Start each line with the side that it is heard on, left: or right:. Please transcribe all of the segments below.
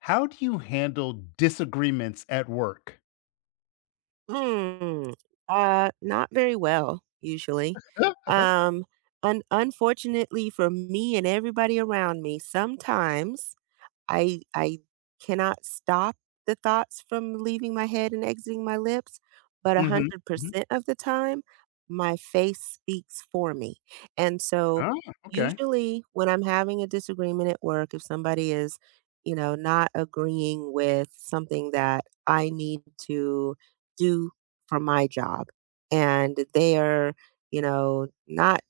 left: How do you handle disagreements at work?
right: Hmm, not very well, usually. Um, un Unfortunately for me and everybody around me, sometimes I cannot stop the thoughts from leaving my head and exiting my lips, but
left: Mhm, mhm.
right: 100% of the time, my face speaks for me. And so
left: Ah, okay.
right: usually when I'm having a disagreement at work, if somebody is, you know, not agreeing with something that I need to do for my job and they are, you know, not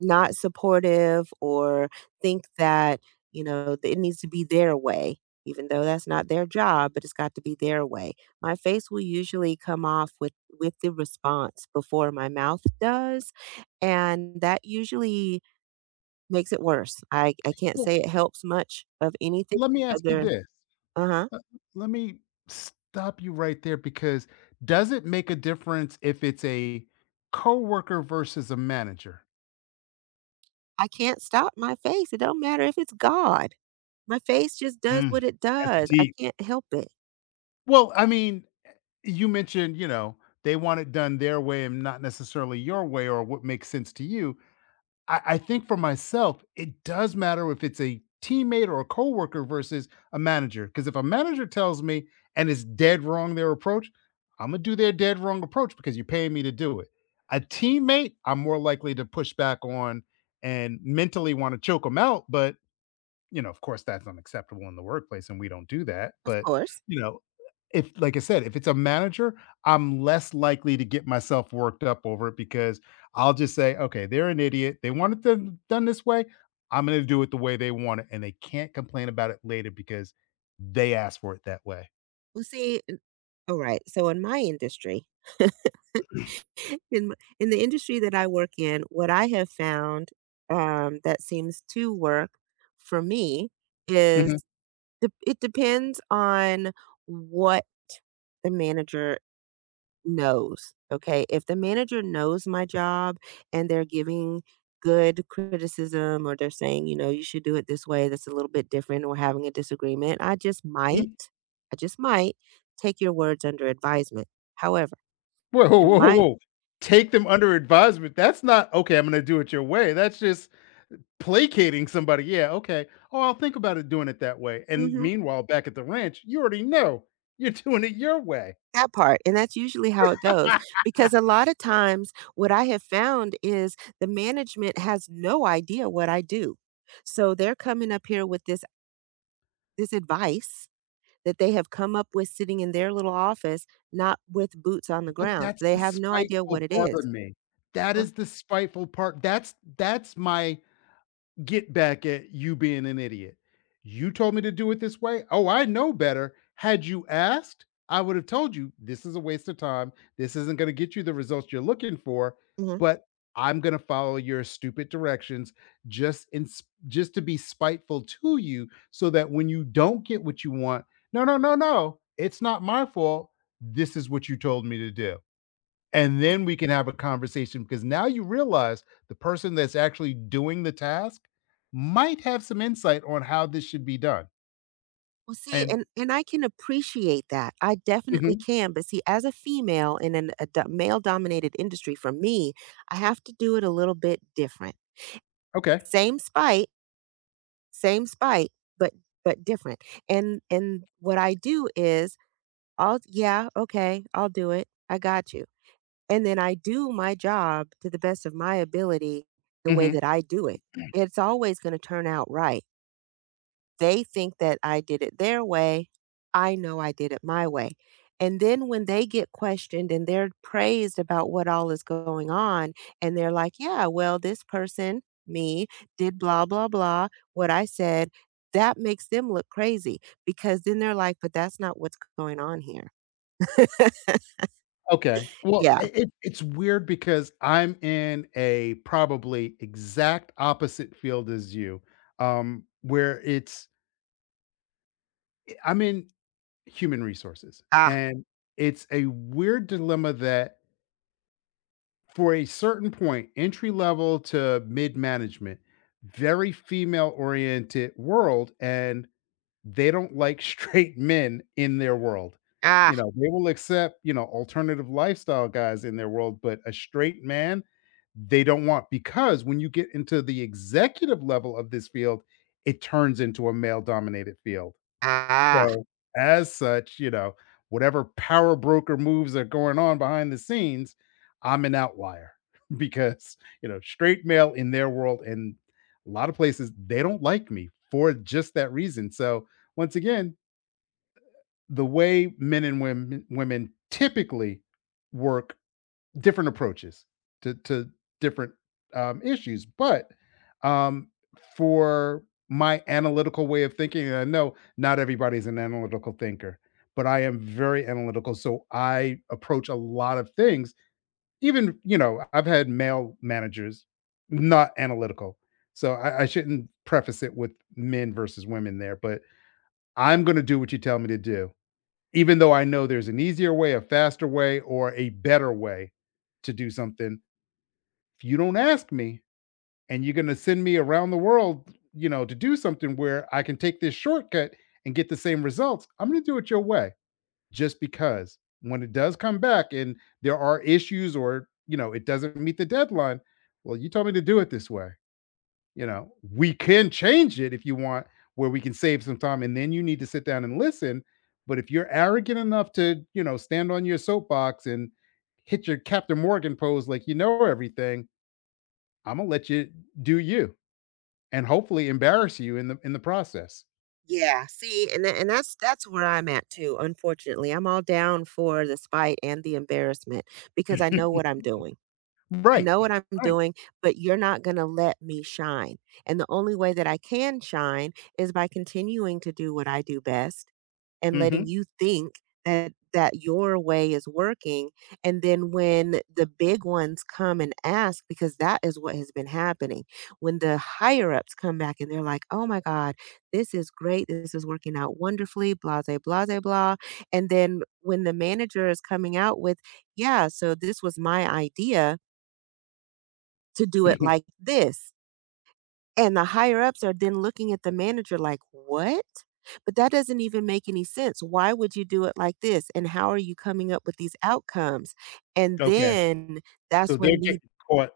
right: not supportive or think that, you know, that it needs to be their way, even though that's not their job, but it's got to be their way. My face will usually come off with the response before my mouth does, and that usually makes it worse. I can't
left: Well,
right: say it helps much of anything
left: let me ask you
right: other.
left: this.
right: Uh-huh.
left: Let let me stop you right there because does it make a difference if it's a coworker versus a manager?
right: I can't stop my face. It don't matter if it's God. My face just does
left: Mm,
right: what it
left: that's
right: does. I
left: deep.
right: can't help it.
left: Well, I mean, you mentioned, you know, they want it done their way and not necessarily your way or what makes sense to you. I think for myself, it does matter if it's a teammate or a coworker versus a manager. Because if a manager tells me and it's dead wrong their approach, I'm gonna do their dead wrong approach because you're paying me to do it. A teammate, I'm more likely to push back on and mentally want to choke them out. But you know, of course, that's unacceptable in the workplace, and we don't do that.
right: Of
left: But,
right: course.
left: you know, if like I said, if it's a manager, I'm less likely to get myself worked up over it because I'll just say, okay, they're an idiot. They wanted to done this way. I'm going to do it the way they want it, and they can't complain about it later because they asked for it that way.
right: Well, see, n all right, so in my industry, in m in the industry that I work in, what I have found, that seems to work for me is
left: Mhm,
right: dep it depends on what the manager knows, okay? If the manager knows my job and they're giving good criticism or they're saying, you know, you should do it this way, that's a little bit different, or having a disagreement,
left: mhm.
right: I just might take your words under advisement. However,
left: Whoa, whoa,
right: in
left: whoa,
right: my—
left: whoa! Take them under advisement. That's not okay. I'm going to do it your way. That's just placating somebody, yeah, okay. Oh, I'll think about it doing it that way. And
right: Mhm,
left: meanwhile, back at the ranch, you already know you're doing it your way.
right: that part, and that's usually how it goes because a lot of times what I have found is the management has no idea what I do. So they're coming up here with this advice that they have come up with sitting in their little office, not with boots on the
left: But
right: ground.
left: that's
right: They
left: the
right: have no idea
left: spiteful
right: what it
left: part
right: is.
left: of me. That
right: Huh?
left: is the spiteful part. That's my get back at you being an idiot. You told me to do it this way. Oh, I know better. Had you asked, I would have told you this is a waste of time. This isn't going to get you the results you're looking for,
right: Mhm.
left: but I'm going to follow your stupid directions just to be spiteful to you so that when you don't get what you want, no, no, no, no. It's not my fault. This is what you told me to do and then we can have a conversation because now you realize the person that's actually doing the task might have some insight on how this should be done.
right: Well, see,
left: And
right: and I can appreciate that. I definitely
left: mhm.
right: can, but see, as a female in an a male-dominated industry, for me, I have to do it a little bit different.
left: Okay.
right: Same spite, same spite, but but different. And what I do is I'll— yeah, okay, I'll do it. I got you. And then I do my job to the best of my ability the way
left: Mhm.
right: that I do it. It's always going to turn out right. They think that I did it their way. I know I did it my way. And then when they get questioned and they're praised about what all is going on, and they're like, yeah, well, this person, me, did blah, blah, blah, what I said, that makes them look crazy because then they're like, but that's not what's going on here.
left: Okay. Well,
right: Yeah.
left: I it it's weird because I'm in a probably exact opposite field as you, where it's I'm in human resources,
right: Ah,
left: and it's a weird dilemma that for a certain point, entry level to mid management, very female oriented world, and they don't like straight men in their world.
right: ah,
left: You know, they will accept, you know, alternative lifestyle guys in their world, but a straight man they don't want because when you get into the executive level of this field, it turns into a male dominated field.
right: ah.
left: So, as such, you know, whatever power broker moves are going on behind the scenes, I'm an outlier because, you know, straight male in their world and a lot of places, they don't like me for just that reason. So, once again, the way men and women typically work different approaches to different issues. But um, for my analytical way of thinking, and I know not everybody's an analytical thinker, but I am very analytical, so I approach a lot of things. Even you know, I've had male managers not analytical, so I shouldn't preface it with men versus women there. But I'm going to do what you tell me to do, even though I know there's an easier way, a faster way, or a better way to do something if you don't ask me and you're going to send me around the world, you know, to do something where I can take this shortcut and get the same results, I'm going to do it your way just because when it does come back and there are issues or, you know, it doesn't meet the deadline, well, you told me to do it this way. You know, we can change it if you want, where we can save some time and then you need to sit down and listen. But if you're arrogant enough to, you know, stand on your soapbox and hit your Captain Morgan pose like you know everything, Imma let you do you and hopefully embarrass you in the process.
right: Yeah, see, and that's where I'm at too. Unfortunately, I'm all down for the spite and the embarrassment because I know what I'm doing. I
left: Right,
right: know what I'm
left: right.
right: doing, but you're not going to let me shine. And the only way that I can shine is by continuing to do what I do best and letting
left: Mhm.
right: you think that that your way is working, and then when the big ones come and ask, because that is what has been happening. When the higher ups come back and they're like, oh my god, this is great, this is working out wonderfully, blah blah blah blah blah, and then when the manager is coming out with, yeah, so this was my idea to do it like this. And the higher ups are then looking at the manager like, what? But that doesn't even make any sense. Why would you do it like this? And how are you coming up with these outcomes? And
left: Okay,
right: then
left: so
right: that's
left: they're
right: when he—
left: getting caught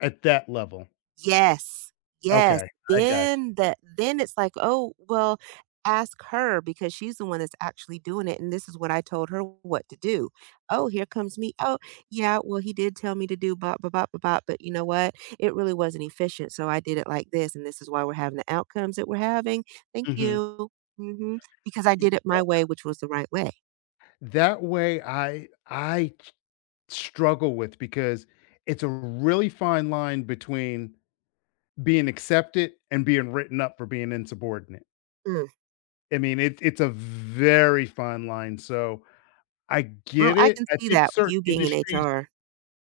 left: at that level.
right: Yes, yes.
left: Okay, I got
right: Then that— then it's like, "Oh, well, ask her because she's the one that's actually doing it, and this is what I told her what to do." "Oh, here comes me. Oh, yeah, well, he did tell me to do bop, bop, bop, bop, bop, but you know what? It really wasn't efficient, so I did it like this, and this is why we're having the outcomes that we're having. Thank
left: you. Mhm.
right: you. Mhm. Because I did it my way, which was the right way."
left: That way I s struggle with because it's a really fine line between being accepted and being written up for being insubordinate.
right: Mm.
left: I mean, it it's a very fine line, so I
right: Well,
left: get
right: I
left: it.
right: can
left: I
right: see
left: think
right: that with
left: certain
right: you being in
left: industries.
right: HR.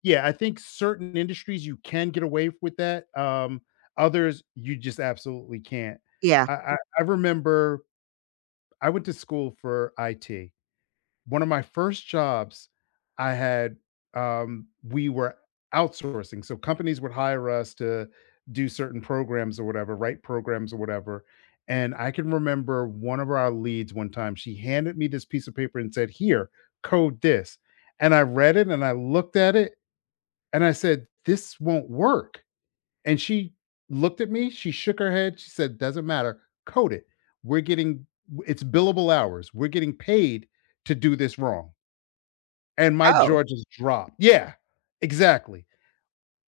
left: Yeah, I think certain industries you can get away with that. Others you just absolutely can't.
right: Yeah.
left: I remember I went to school for IT. One of my first jobs I had, we were outsourcing. So companies would hire us to do certain programs or whatever, write programs or whatever. And I can remember one of our leads one time, she handed me this piece of paper and said, "Here, code this." And I read it and I looked at it and I said, "This won't work." And she looked at me, she shook her head, she said, "Doesn't matter, code it. We're getting it's billable hours. We're getting paid to do this wrong." And my
right: Oh,
left: jaw just dropped. Yeah, exactly.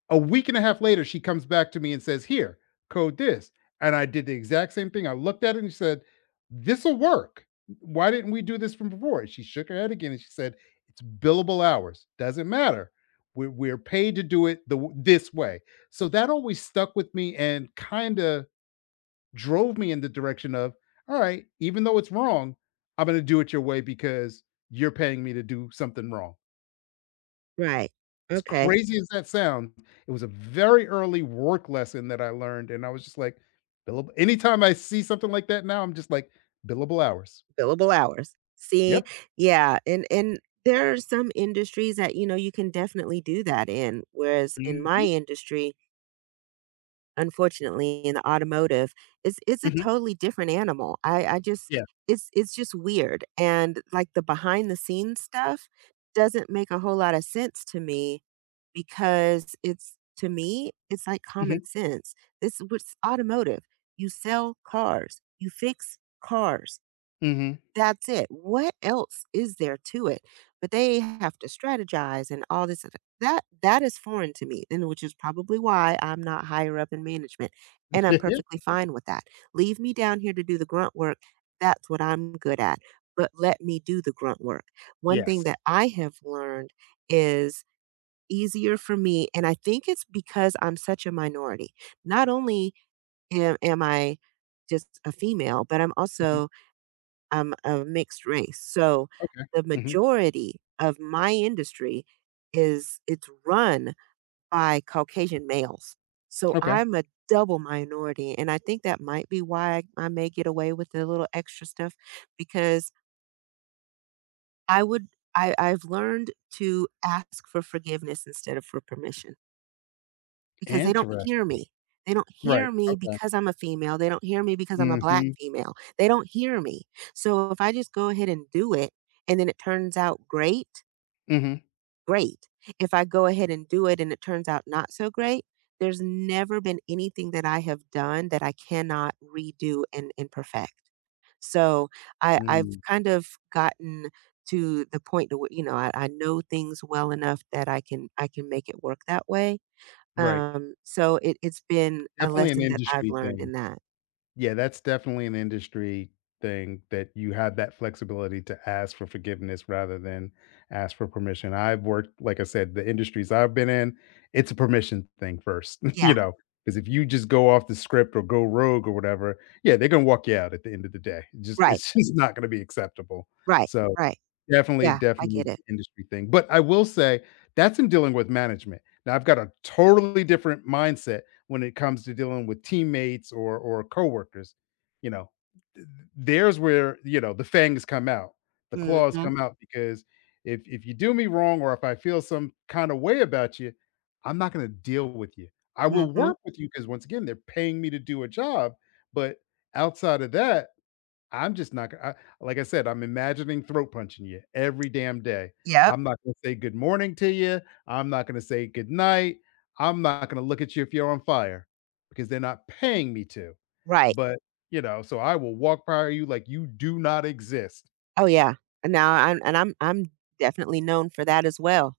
left: A week and a half later, she comes back to me and says, "Here, code this." And I did the exact same thing. I looked at it and she said, "This'll work. Why didn't we do this from before?" And she shook her head again and she said, "It's billable hours. Doesn't matter. We're paid to do it this way." So that always stuck with me and kind of drove me in the direction of, all right, even though it's wrong, I'm going to do it your way because you're paying me to do something wrong.
right: right.
left: As
right: Okay.
left: crazy as that sounds, it was a very early work lesson that I learned, and I was just like, billable anytime I see something like that now, I'm just like, billable hours.
right: Billable hours. See,
left: Yep.
right: yeah, and there are some industries that you know you can definitely do that in. Whereas in my
left: Mhm,
right: industry, unfortunately, in the automotive, it's a
left: mhm,
right: totally different animal. I just—
left: yeah,
right: it's just weird, and like the behind the scenes stuff doesn't make a whole lot of sense to me because it's— to me it's like common
left: mhm,
right: sense. This was automotive. You sell cars. You fix cars,
left: mhm.
right: that's it. What else is there to it? But they have to strategize and all this. That that is foreign to me, and which is probably why I'm not higher up in management. And I'm perfectly fine with that. Leave me down here to do the grunt work. That's what I'm good at. But let me do the grunt work. One thing
left: Yes.
right: that I have learned is easier for me, and I think it's because I'm such a minority. Not only am I just a female, but I'm
left: Mhm,
right: also I'm of mixed race. So
left: okay,
right: the
left: mhm,
right: majority of my industry is— it's run by Caucasian males. So
left: okay.
right: I'm a double minority. And I think that might be why I may get away with a little extra stuff because I would I've learned to ask for forgiveness instead of for permission because they don't
left: Interest.
right: hear me. They don't
left: Right,
right: hear me
left: okay.
right: because I'm a female. They don't hear me because I'm a black
left: Mhm,
right: female. They don't hear me. So if I just go ahead and do it and then it turns out great,
left: mhm,
right: great. If I go ahead and do it and it turns out not so great, there's never been anything that I have done that I cannot redo and perfect. So I've
left: mm,
right: kind of gotten to the point to where, you know, I know things well enough that I can make it work that way,
left: right.
right: so it it's been a
left: Definitely an
right: lesson that I've
left: industry
right: learned
left: thing.
right: in that.
left: Yeah, that's definitely an industry thing that you have that flexibility to ask for forgiveness rather than ask for permission. I've worked, like I said, the industries I've been in, it's a permission thing first, you
right: Yeah,
left: know, because if you just go off the script or go rogue or whatever, yeah, they're gonna walk you out at the end of the day. Just
right: right,
left: it's just not gonna be acceptable.
right: right,
left: So
right: right.
left: definitely,
right: Yeah, I
left: definitely
right: get it.
left: industry thing, but I will say that's in dealing with management. Now I've got a totally different mindset when it comes to dealing with teammates or coworkers, you know? Th There's where, you know, the fangs come out, the claws
right: Mhm,
left: come out because if you do me wrong or if I feel some kinda way about you, I'm not gonna deal with you. I will
right: mhm.
left: work with you because once again, they're paying me to do a job, but outside of that, I'm just not gonna I like I said, I'm imagining throat punching you every damn day.
right: Yep,
left: I'm not gonna say good morning to you. I'm not gonna say good night. I'm not gonna look at you if you're on fire because they're not paying me to.
right: right.
left: But, you know, so I will walk by you like you do not exist.
right: Oh, yeah. And now I'm— and I'm definitely known for that as well.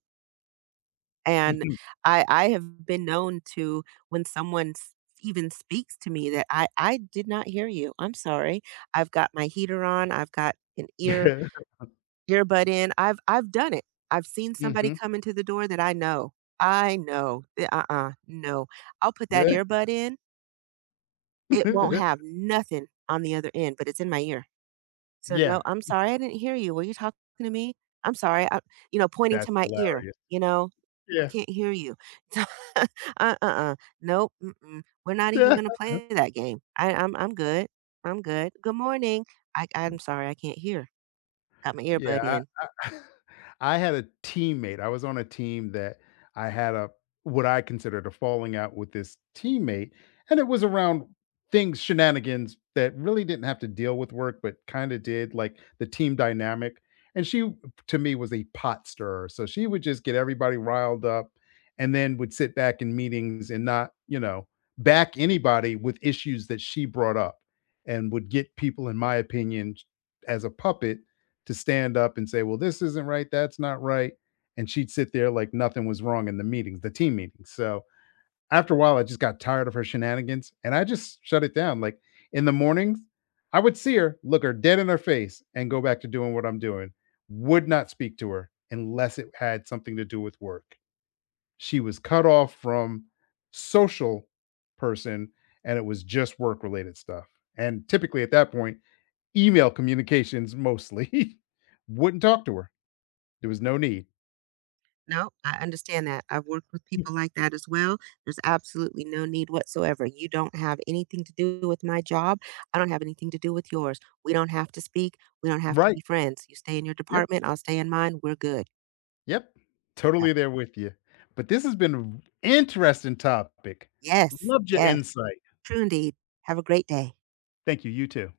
right: And I have been known to, when someone even speaks to me, that I did not hear you. I'm sorry. I've got my heater on. I've got an ear—
left: Mhm.
right: earbud in, I've done it. I've seen somebody
left: Mhm.
right: come into the door that I know. I know that, uh-uh, no. I'll put that
left: Yeah.
right: earbud in, it won't have nothing on the other end, but it's in my ear. So,
left: Yeah,
right: "No, I'm sorry, I didn't hear you. Were you talking to me? I'm sorry," I— you know, pointing to
left: that's
right: my ear,
left: hilarious.
right: you know, "I
left: Yeah.
right: can't hear you." So, uh, uh-uh, nope, mm-mm, we're not even gonna play that game. I'm good. I'm good. "Good morning." "I— I'm sorry, I can't hear. Got my earbud
left: Yeah,
right: in."
left: I I had a teammate I was on a team that I had a what I considered a falling out with this teammate, and it was around things shenanigans that really didn't have to deal with work, but kinda did, like, the team dynamic, and she, to me, was a pot stirrer, so she would just get everybody riled up and then would sit back in meetings and not, you know, back anybody with issues that she brought up and would get people, in my opinion, as a puppet to stand up and say, well, this isn't right, that's not right. And she'd sit there like nothing was wrong in the meetings, the team meetings. So after a while, I just got tired of her shenanigans and I just shut it down. Like in the mornings, I would see her, look her dead in her face, and go back to doing what I'm doing. Would not speak to her unless it had something to do with work. She was cut off from social person and it was just work related stuff. And typically at that point, email communications mostly. Wouldn't talk to her. There was no need.
right: No, I understand that. I've worked with people like that as well. There's absolutely no need whatsoever. You don't have anything to do with my job. I don't have anything to do with yours. We don't have to speak. We don't have to
left: Right.
right: be friends. You stay in your
left: Yep.
right: department. I'll stay in mine. We're good.
left: Yep.
right: Yep.
left: Totally there with you. But this has been an interesting topic.
right: Yes.
left: Loved your
right: Yes.
left: insight.
right: True indeed. Have a great day.
left: Thank you. You too.